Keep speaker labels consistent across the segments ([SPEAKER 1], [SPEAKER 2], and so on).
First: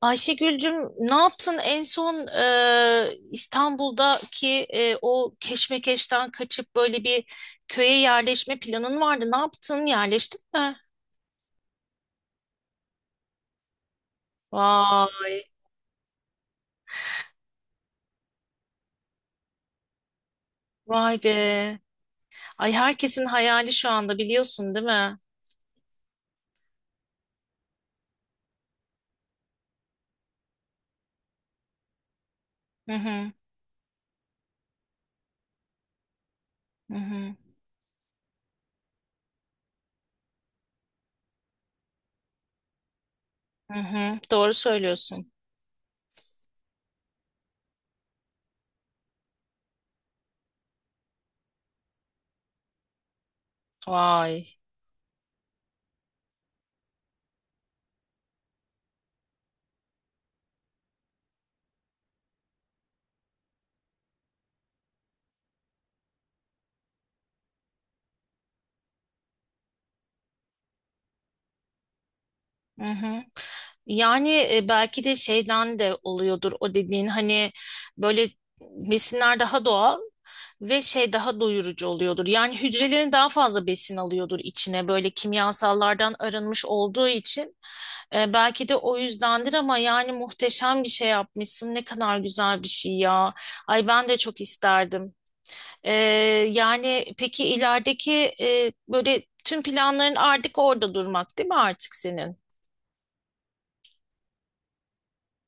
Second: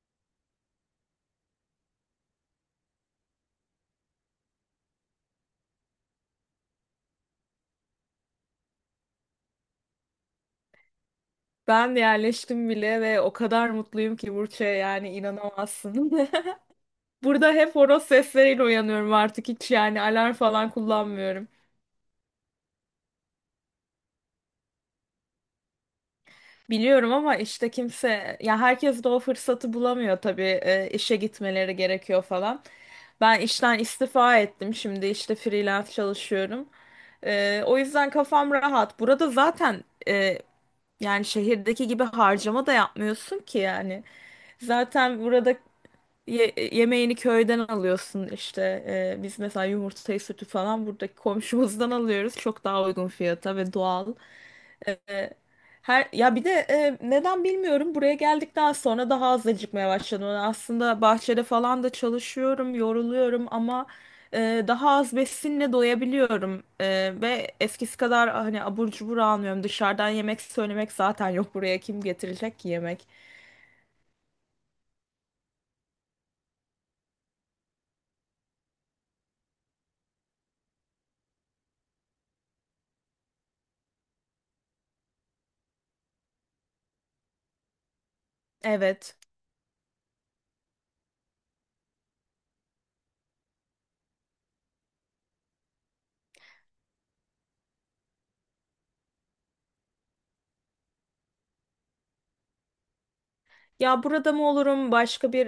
[SPEAKER 1] Ayşegül'cüm ne yaptın en son İstanbul'daki o keşmekeşten kaçıp böyle bir köye yerleşme planın vardı. Ne yaptın? Yerleştin mi?
[SPEAKER 2] Ben yerleştim bile ve o kadar mutluyum ki Burç'e yani
[SPEAKER 1] Vay,
[SPEAKER 2] inanamazsın. Burada hep horoz sesleriyle uyanıyorum artık hiç yani alarm falan
[SPEAKER 1] vay
[SPEAKER 2] kullanmıyorum.
[SPEAKER 1] be. Ay herkesin hayali şu anda biliyorsun değil mi?
[SPEAKER 2] Biliyorum ama işte kimse ya herkes de o fırsatı bulamıyor tabii işe gitmeleri gerekiyor falan.
[SPEAKER 1] Hı hı,
[SPEAKER 2] Ben işten istifa ettim şimdi işte freelance çalışıyorum.
[SPEAKER 1] hı hı,
[SPEAKER 2] O yüzden kafam rahat. Burada zaten yani şehirdeki gibi harcama da yapmıyorsun ki
[SPEAKER 1] hı
[SPEAKER 2] yani.
[SPEAKER 1] hı. Doğru
[SPEAKER 2] Zaten
[SPEAKER 1] söylüyorsun.
[SPEAKER 2] burada yemeğini köyden alıyorsun işte. Biz mesela yumurtayı sütü falan buradaki komşumuzdan alıyoruz. Çok daha uygun fiyata ve doğal.
[SPEAKER 1] Vay.
[SPEAKER 2] Ee, her ya bir de neden bilmiyorum buraya geldikten sonra daha az acıkmaya başladım. Yani aslında bahçede falan da çalışıyorum, yoruluyorum ama daha az besinle doyabiliyorum. Ve eskisi kadar hani abur cubur almıyorum. Dışarıdan yemek söylemek zaten yok buraya kim getirecek ki
[SPEAKER 1] Hı
[SPEAKER 2] yemek?
[SPEAKER 1] hı. Yani belki de şeyden de oluyordur o dediğin hani böyle besinler daha doğal ve şey daha doyurucu oluyordur. Yani hücrelerin daha fazla besin alıyordur içine böyle kimyasallardan arınmış olduğu için. Belki de o
[SPEAKER 2] Evet.
[SPEAKER 1] yüzdendir ama yani muhteşem bir şey yapmışsın. Ne kadar güzel bir şey ya. Ay ben de çok isterdim. E, yani peki ilerideki böyle tüm planların artık orada durmak değil mi artık senin?
[SPEAKER 2] Ya burada mı olurum, başka bir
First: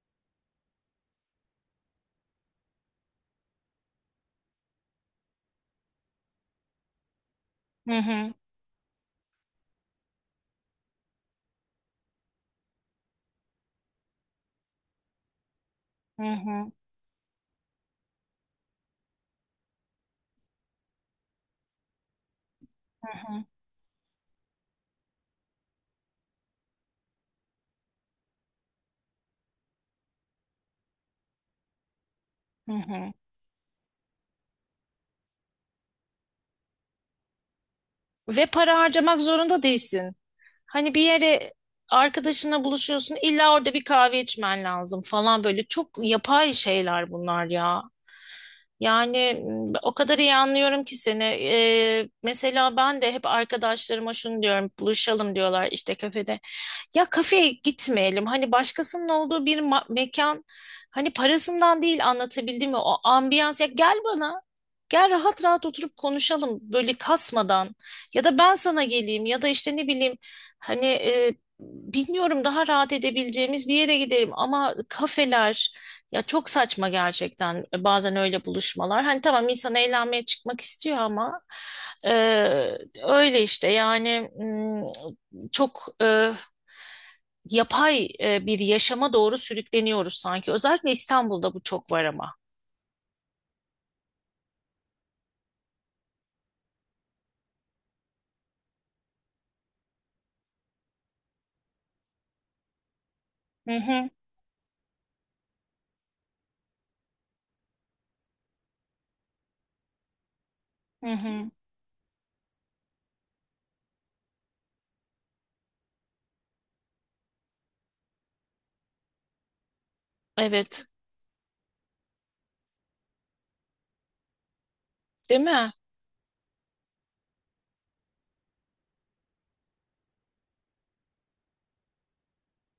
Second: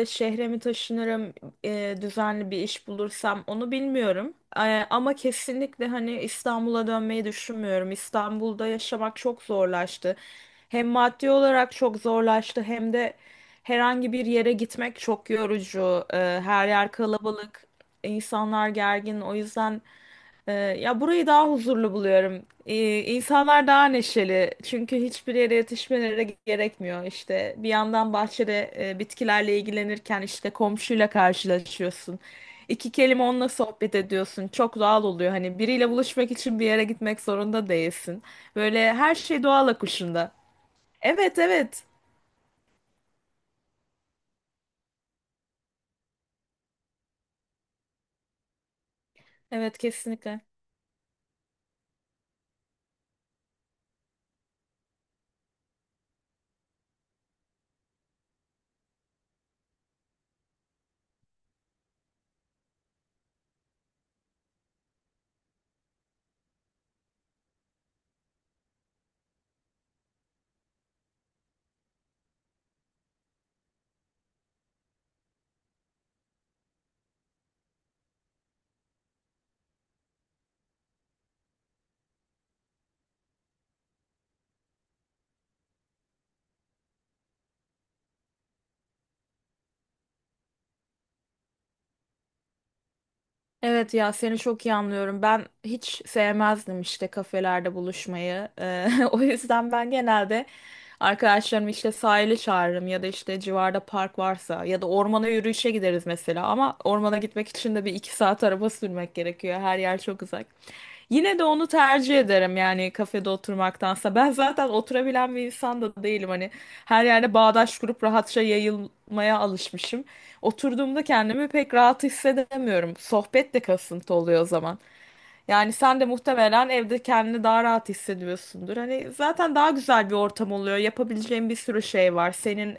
[SPEAKER 2] şehre mi taşınırım, düzenli bir iş bulursam onu bilmiyorum. Ama kesinlikle hani İstanbul'a dönmeyi düşünmüyorum.
[SPEAKER 1] Hı hı.
[SPEAKER 2] İstanbul'da yaşamak çok zorlaştı. Hem maddi olarak çok zorlaştı hem de herhangi bir yere gitmek çok yorucu.
[SPEAKER 1] Hı
[SPEAKER 2] Her
[SPEAKER 1] hı.
[SPEAKER 2] yer kalabalık, insanlar gergin. O yüzden. Ya burayı daha huzurlu buluyorum. İnsanlar daha neşeli. Çünkü hiçbir yere yetişmeleri gerekmiyor. İşte bir yandan bahçede bitkilerle ilgilenirken işte komşuyla karşılaşıyorsun.
[SPEAKER 1] Hı
[SPEAKER 2] İki
[SPEAKER 1] hı.
[SPEAKER 2] kelime onunla sohbet ediyorsun. Çok doğal oluyor. Hani biriyle buluşmak için bir yere gitmek zorunda değilsin.
[SPEAKER 1] Ve para
[SPEAKER 2] Böyle her
[SPEAKER 1] harcamak
[SPEAKER 2] şey
[SPEAKER 1] zorunda
[SPEAKER 2] doğal
[SPEAKER 1] değilsin.
[SPEAKER 2] akışında.
[SPEAKER 1] Hani bir
[SPEAKER 2] Evet,
[SPEAKER 1] yere
[SPEAKER 2] evet.
[SPEAKER 1] arkadaşınla buluşuyorsun, illa orada bir kahve içmen lazım falan böyle çok yapay şeyler bunlar ya. Yani
[SPEAKER 2] Evet,
[SPEAKER 1] o kadar iyi
[SPEAKER 2] kesinlikle.
[SPEAKER 1] anlıyorum ki seni. Mesela ben de hep arkadaşlarıma şunu diyorum, buluşalım diyorlar işte kafede. Ya kafeye gitmeyelim. Hani başkasının olduğu bir mekan. Hani parasından değil anlatabildim mi? O ambiyans. Ya gel bana. Gel rahat rahat oturup konuşalım böyle kasmadan. Ya da ben sana geleyim ya da işte ne bileyim hani bilmiyorum daha rahat edebileceğimiz bir yere gidelim ama kafeler ya çok saçma gerçekten bazen öyle buluşmalar. Hani tamam insan eğlenmeye çıkmak istiyor ama e, öyle işte yani çok yapay bir yaşama doğru sürükleniyoruz sanki. Özellikle İstanbul'da bu çok var ama.
[SPEAKER 2] Evet ya seni çok iyi anlıyorum. Ben hiç sevmezdim işte kafelerde buluşmayı. O yüzden ben genelde arkadaşlarımı işte sahile çağırırım ya da işte
[SPEAKER 1] Hı
[SPEAKER 2] civarda
[SPEAKER 1] hı,
[SPEAKER 2] park varsa ya da ormana yürüyüşe gideriz mesela. Ama ormana gitmek için de bir iki saat araba sürmek gerekiyor. Her yer çok uzak.
[SPEAKER 1] hı
[SPEAKER 2] Yine de
[SPEAKER 1] hı.
[SPEAKER 2] onu tercih ederim yani kafede oturmaktansa. Ben zaten oturabilen bir insan da değilim. Hani her yerde bağdaş kurup rahatça yayılmaya alışmışım.
[SPEAKER 1] Evet,
[SPEAKER 2] Oturduğumda kendimi pek rahat hissedemiyorum. Sohbet de kasıntı oluyor o zaman.
[SPEAKER 1] değil mi?
[SPEAKER 2] Yani sen de muhtemelen evde kendini daha rahat hissediyorsundur. Hani zaten daha güzel bir ortam oluyor. Yapabileceğin bir sürü şey var. Senin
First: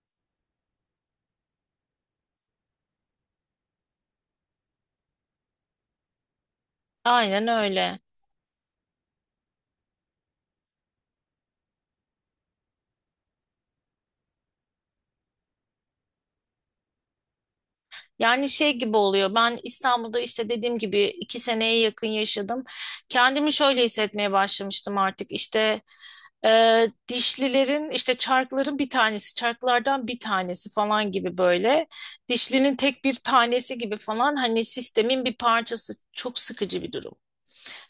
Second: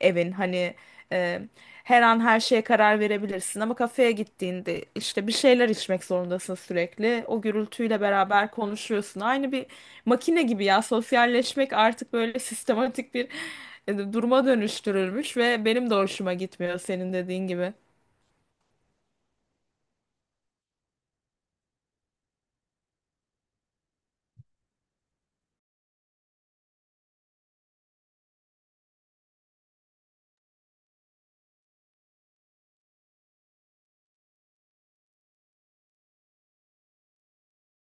[SPEAKER 2] evin hani e, her an her şeye karar verebilirsin ama kafeye gittiğinde işte bir şeyler içmek zorundasın sürekli. O
[SPEAKER 1] Aynen öyle.
[SPEAKER 2] gürültüyle beraber konuşuyorsun. Aynı bir makine gibi ya sosyalleşmek artık böyle sistematik bir duruma dönüştürülmüş ve benim de hoşuma gitmiyor senin dediğin gibi.
[SPEAKER 1] Yani şey gibi oluyor. Ben İstanbul'da işte dediğim gibi iki seneye yakın yaşadım. Kendimi şöyle hissetmeye başlamıştım artık. İşte dişlilerin işte çarkların bir tanesi, çarklardan bir tanesi falan gibi böyle. Dişlinin tek bir tanesi gibi falan hani sistemin bir parçası. Çok sıkıcı bir durum.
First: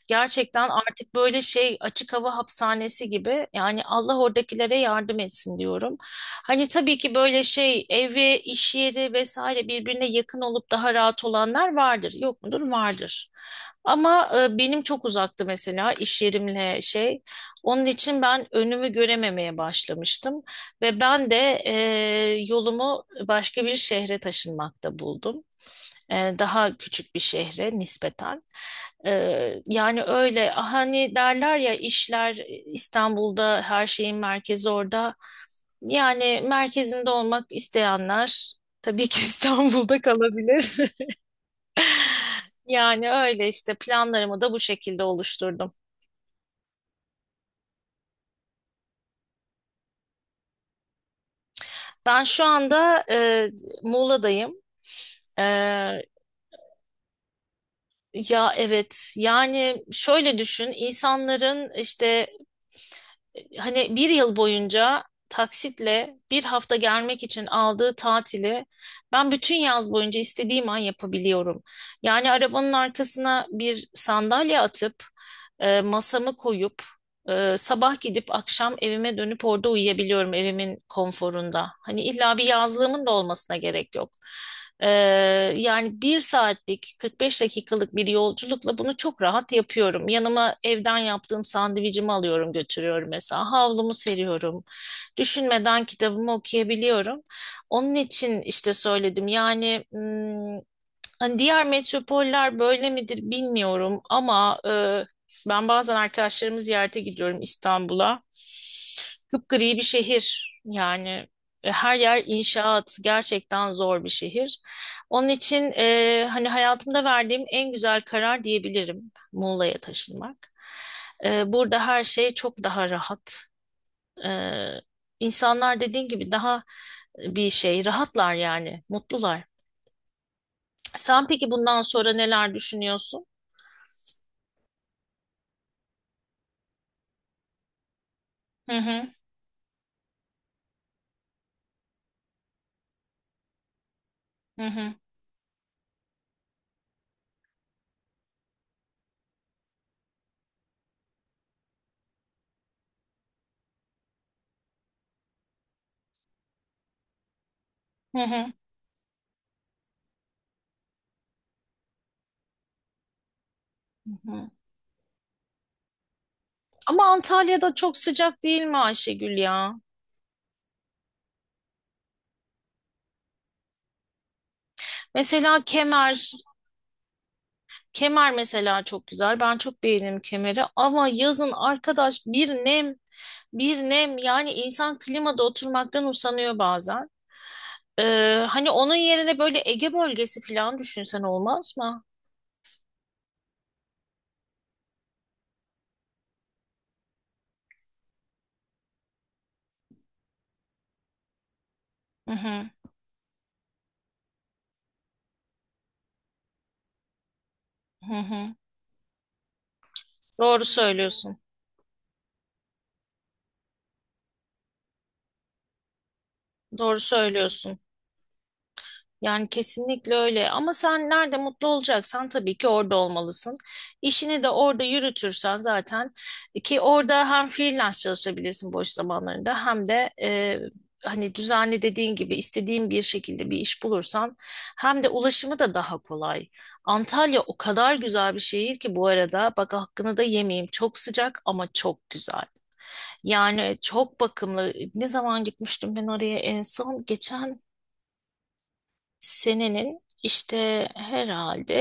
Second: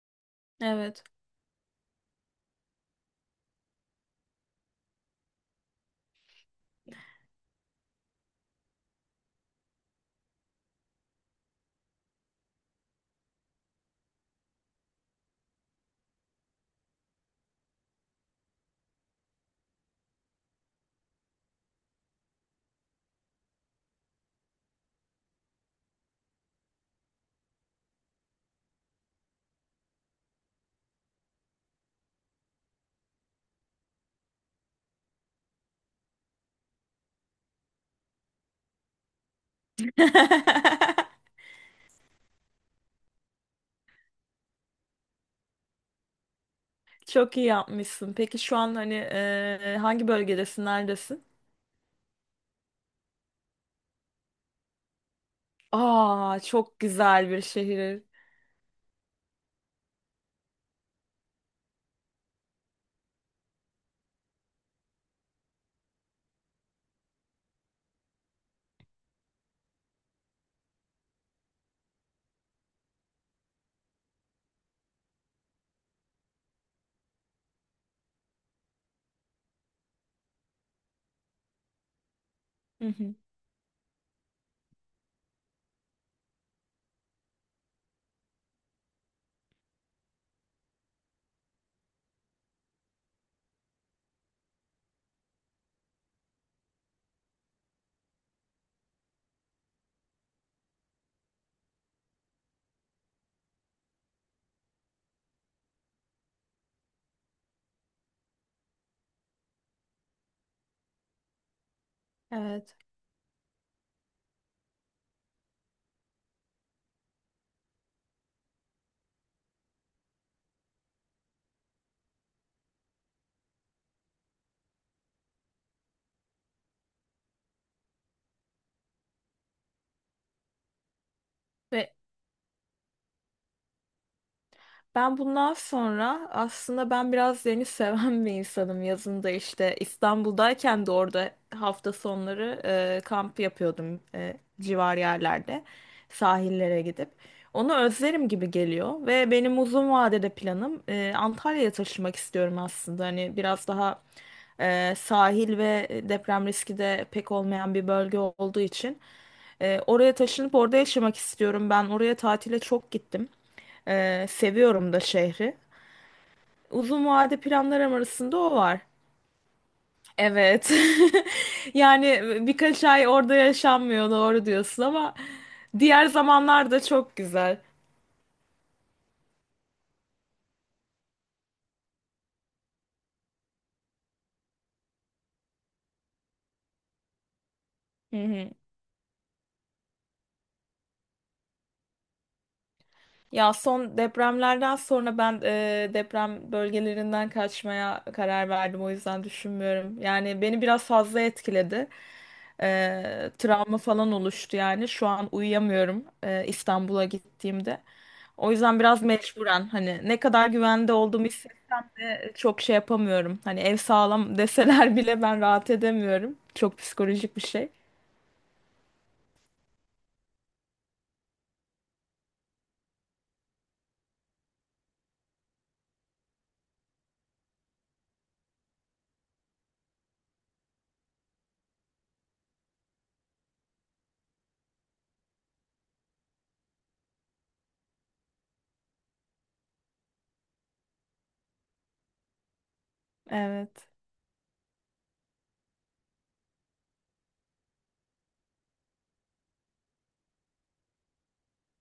[SPEAKER 1] Gerçekten
[SPEAKER 2] Evet.
[SPEAKER 1] artık böyle şey açık hava hapishanesi gibi yani Allah oradakilere yardım etsin diyorum. Hani tabii ki böyle şey evi, iş yeri vesaire birbirine yakın olup daha rahat olanlar vardır. Yok mudur? Vardır. Ama benim çok uzaktı mesela iş yerimle şey. Onun için ben önümü görememeye başlamıştım ve ben de e, yolumu başka bir şehre taşınmakta buldum. Daha küçük bir şehre nispeten. E, yani öyle ah, hani derler ya işler İstanbul'da her şeyin merkezi orada. Yani merkezinde olmak isteyenler tabii ki İstanbul'da kalabilir. Yani öyle işte planlarımı da bu şekilde oluşturdum.
[SPEAKER 2] Çok iyi yapmışsın. Peki şu an hani hangi bölgedesin, neredesin?
[SPEAKER 1] Ben şu anda Muğla'dayım. E,
[SPEAKER 2] Aa, çok güzel bir şehir.
[SPEAKER 1] ya evet yani şöyle düşün insanların işte hani bir yıl boyunca taksitle bir hafta gelmek için aldığı tatili ben bütün yaz boyunca istediğim an yapabiliyorum. Yani arabanın arkasına bir sandalye atıp masamı koyup sabah gidip akşam evime dönüp orada uyuyabiliyorum evimin konforunda. Hani illa bir
[SPEAKER 2] Hı
[SPEAKER 1] yazlığımın da
[SPEAKER 2] hı.
[SPEAKER 1] olmasına gerek yok. Ee, yani bir saatlik 45 dakikalık bir yolculukla bunu çok rahat yapıyorum. Yanıma evden yaptığım sandviçimi alıyorum götürüyorum mesela. Havlumu seriyorum. Düşünmeden kitabımı okuyabiliyorum. Onun için işte söyledim yani hani diğer metropoller böyle midir bilmiyorum ama ben bazen arkadaşlarımı ziyarete gidiyorum İstanbul'a. Kıpgri bir şehir yani her yer
[SPEAKER 2] Evet.
[SPEAKER 1] inşaat gerçekten zor bir şehir. Onun için hani hayatımda verdiğim en güzel karar diyebilirim Muğla'ya taşınmak. Burada her şey çok daha rahat. E, insanlar dediğin gibi daha bir şey rahatlar yani mutlular. Sen peki bundan
[SPEAKER 2] Ve
[SPEAKER 1] sonra neler düşünüyorsun?
[SPEAKER 2] ben bundan sonra aslında ben biraz deniz seven bir
[SPEAKER 1] Hı
[SPEAKER 2] insanım.
[SPEAKER 1] hı,
[SPEAKER 2] Yazın da işte İstanbul'dayken de orada hafta sonları kamp yapıyordum
[SPEAKER 1] hı hı,
[SPEAKER 2] civar yerlerde sahillere gidip. Onu özlerim gibi geliyor ve benim uzun vadede planım Antalya'ya taşınmak istiyorum aslında. Hani biraz daha sahil ve deprem riski de pek olmayan bir bölge
[SPEAKER 1] hı hı,
[SPEAKER 2] olduğu için. Oraya taşınıp orada yaşamak istiyorum. Ben oraya tatile çok gittim.
[SPEAKER 1] hı hı.
[SPEAKER 2] Seviyorum da şehri. Uzun
[SPEAKER 1] Ama
[SPEAKER 2] vade
[SPEAKER 1] Antalya'da
[SPEAKER 2] planlarım
[SPEAKER 1] çok
[SPEAKER 2] arasında
[SPEAKER 1] sıcak
[SPEAKER 2] o
[SPEAKER 1] değil mi
[SPEAKER 2] var.
[SPEAKER 1] Ayşegül ya?
[SPEAKER 2] Evet. Yani birkaç ay orada yaşanmıyor doğru diyorsun ama
[SPEAKER 1] Mesela
[SPEAKER 2] diğer
[SPEAKER 1] Kemer,
[SPEAKER 2] zamanlar da çok güzel.
[SPEAKER 1] Kemer mesela çok güzel. Ben çok beğenirim Kemer'i. Ama yazın arkadaş bir nem, bir nem. Yani insan klimada oturmaktan usanıyor bazen.
[SPEAKER 2] Hı
[SPEAKER 1] Ee,
[SPEAKER 2] hı.
[SPEAKER 1] hani onun yerine böyle Ege bölgesi falan düşünsen olmaz mı?
[SPEAKER 2] Ya son depremlerden sonra ben deprem bölgelerinden kaçmaya karar verdim. O yüzden düşünmüyorum. Yani beni biraz fazla etkiledi.
[SPEAKER 1] Hı hı,
[SPEAKER 2] Travma falan oluştu yani. Şu an uyuyamıyorum İstanbul'a gittiğimde.
[SPEAKER 1] hı
[SPEAKER 2] O
[SPEAKER 1] hı.
[SPEAKER 2] yüzden biraz mecburen hani ne kadar
[SPEAKER 1] Doğru
[SPEAKER 2] güvende olduğumu
[SPEAKER 1] söylüyorsun.
[SPEAKER 2] hissetsem de çok şey yapamıyorum. Hani ev sağlam deseler bile ben rahat edemiyorum. Çok
[SPEAKER 1] Doğru
[SPEAKER 2] psikolojik bir şey.
[SPEAKER 1] söylüyorsun. Yani kesinlikle öyle ama sen nerede mutlu olacaksan tabii ki orada olmalısın. İşini de orada yürütürsen zaten ki orada hem freelance çalışabilirsin boş zamanlarında hem de hani düzenli dediğin gibi istediğin bir şekilde bir iş bulursan hem de ulaşımı da daha kolay. Antalya o kadar güzel bir şehir ki bu arada bak hakkını da yemeyeyim çok sıcak ama çok güzel. Yani
[SPEAKER 2] Evet.
[SPEAKER 1] çok bakımlı ne zaman gitmiştim ben oraya en son geçen senenin işte herhalde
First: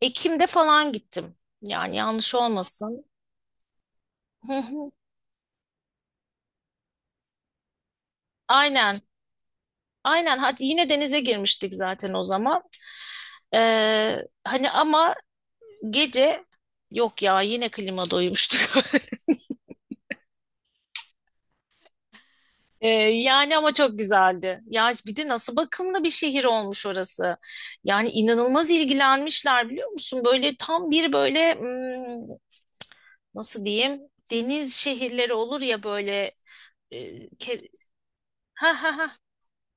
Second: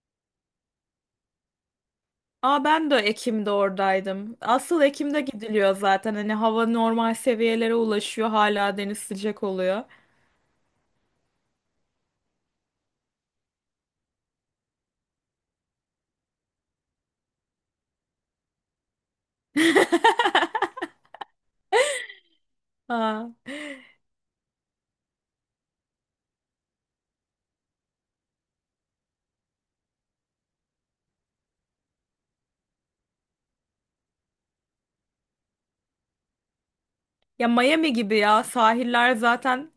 [SPEAKER 1] Ekim'de falan gittim. Yani yanlış
[SPEAKER 2] Aa ben de
[SPEAKER 1] olmasın.
[SPEAKER 2] Ekim'de oradaydım.
[SPEAKER 1] Hı
[SPEAKER 2] Asıl
[SPEAKER 1] hı.
[SPEAKER 2] Ekim'de gidiliyor zaten. Hani hava normal seviyelere ulaşıyor. Hala deniz
[SPEAKER 1] Aynen.
[SPEAKER 2] sıcak oluyor.
[SPEAKER 1] Aynen. Hadi yine denize girmiştik zaten o zaman. Hani ama gece yok ya yine klima doymuştuk. Ee,
[SPEAKER 2] Aa.
[SPEAKER 1] yani ama çok güzeldi. Ya bir de nasıl bakımlı bir şehir olmuş orası. Yani inanılmaz ilgilenmişler biliyor musun? Böyle tam bir böyle nasıl diyeyim? Deniz şehirleri olur ya böyle e,
[SPEAKER 2] Ya
[SPEAKER 1] ke-
[SPEAKER 2] Miami gibi ya.
[SPEAKER 1] ha ha ha
[SPEAKER 2] Sahiller zaten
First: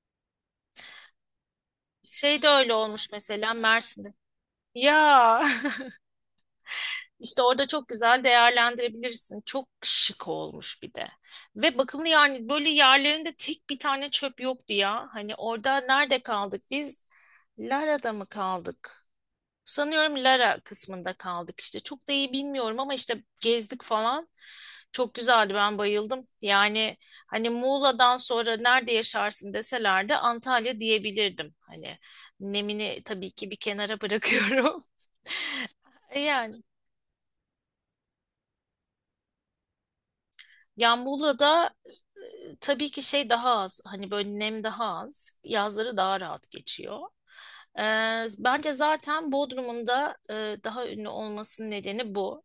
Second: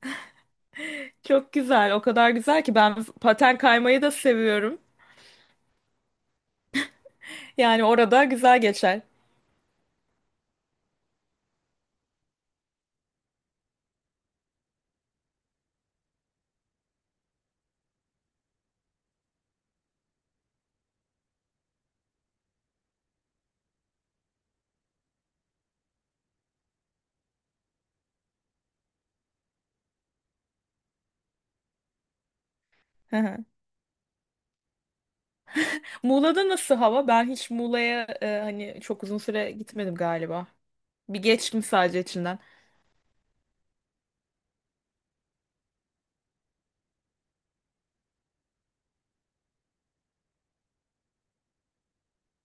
[SPEAKER 2] çok güzel. O kadar
[SPEAKER 1] şey de
[SPEAKER 2] güzel
[SPEAKER 1] öyle
[SPEAKER 2] ki ben
[SPEAKER 1] olmuş mesela
[SPEAKER 2] paten kaymayı da
[SPEAKER 1] Mersin'de.
[SPEAKER 2] seviyorum.
[SPEAKER 1] Ya işte orada
[SPEAKER 2] Yani
[SPEAKER 1] çok
[SPEAKER 2] orada
[SPEAKER 1] güzel
[SPEAKER 2] güzel geçer.
[SPEAKER 1] değerlendirebilirsin. Çok şık olmuş bir de. Ve bakımlı yani böyle yerlerinde tek bir tane çöp yoktu ya. Hani orada nerede kaldık biz? Lara'da mı kaldık? Sanıyorum Lara kısmında kaldık işte. Çok da iyi bilmiyorum ama işte gezdik falan. Çok güzeldi ben bayıldım. Yani hani Muğla'dan sonra nerede yaşarsın deselerdi Antalya diyebilirdim. Hani nemini
[SPEAKER 2] Hı
[SPEAKER 1] tabii
[SPEAKER 2] hı.
[SPEAKER 1] ki bir kenara bırakıyorum.
[SPEAKER 2] Muğla'da
[SPEAKER 1] Yani
[SPEAKER 2] nasıl hava? Ben hiç Muğla'ya hani çok uzun süre gitmedim galiba.
[SPEAKER 1] Yani
[SPEAKER 2] Bir geçtim
[SPEAKER 1] Muğla'da
[SPEAKER 2] sadece içinden.
[SPEAKER 1] tabii ki şey daha az. Hani böyle nem daha az. Yazları daha rahat geçiyor. Bence zaten Bodrum'un da daha ünlü olmasının nedeni bu.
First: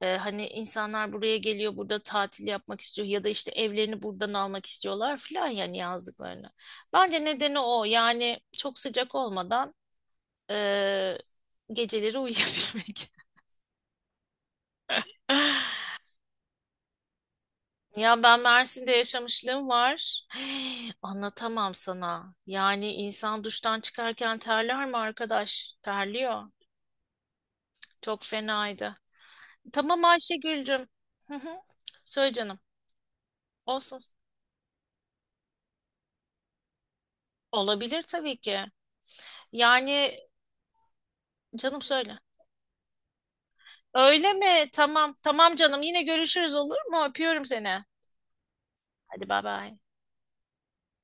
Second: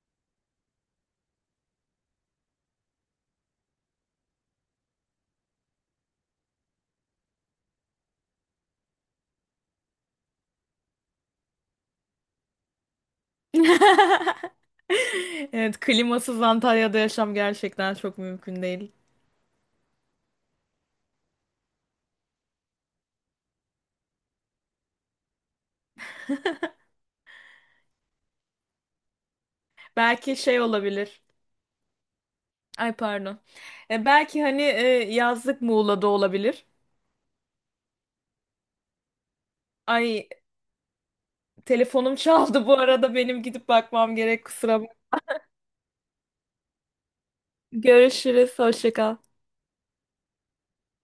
[SPEAKER 1] Hani insanlar buraya geliyor, burada tatil yapmak istiyor ya da işte evlerini buradan almak istiyorlar filan yani yazlıklarını. Bence nedeni o. Yani çok sıcak olmadan e, geceleri uyuyabilmek.
[SPEAKER 2] Evet, klimasız Antalya'da yaşam gerçekten çok
[SPEAKER 1] Ya ben
[SPEAKER 2] mümkün değil.
[SPEAKER 1] Mersin'de yaşamışlığım var. Anlatamam sana. Yani insan duştan çıkarken terler mi arkadaş? Terliyor. Çok fenaydı. Tamam
[SPEAKER 2] Belki şey
[SPEAKER 1] Ayşegül'cüm.
[SPEAKER 2] olabilir.
[SPEAKER 1] Hı hı. Söyle canım.
[SPEAKER 2] Ay pardon.
[SPEAKER 1] Olsun.
[SPEAKER 2] Belki hani yazlık Muğla'da olabilir.
[SPEAKER 1] Olabilir tabii ki. Yani
[SPEAKER 2] Ay
[SPEAKER 1] canım
[SPEAKER 2] telefonum
[SPEAKER 1] söyle.
[SPEAKER 2] çaldı bu arada benim gidip bakmam
[SPEAKER 1] Öyle
[SPEAKER 2] gerek
[SPEAKER 1] mi?
[SPEAKER 2] kusura bakma.
[SPEAKER 1] Tamam. Tamam canım. Yine görüşürüz olur mu? Öpüyorum seni.
[SPEAKER 2] Görüşürüz. Hoşça kal.
[SPEAKER 1] Hadi bay bay.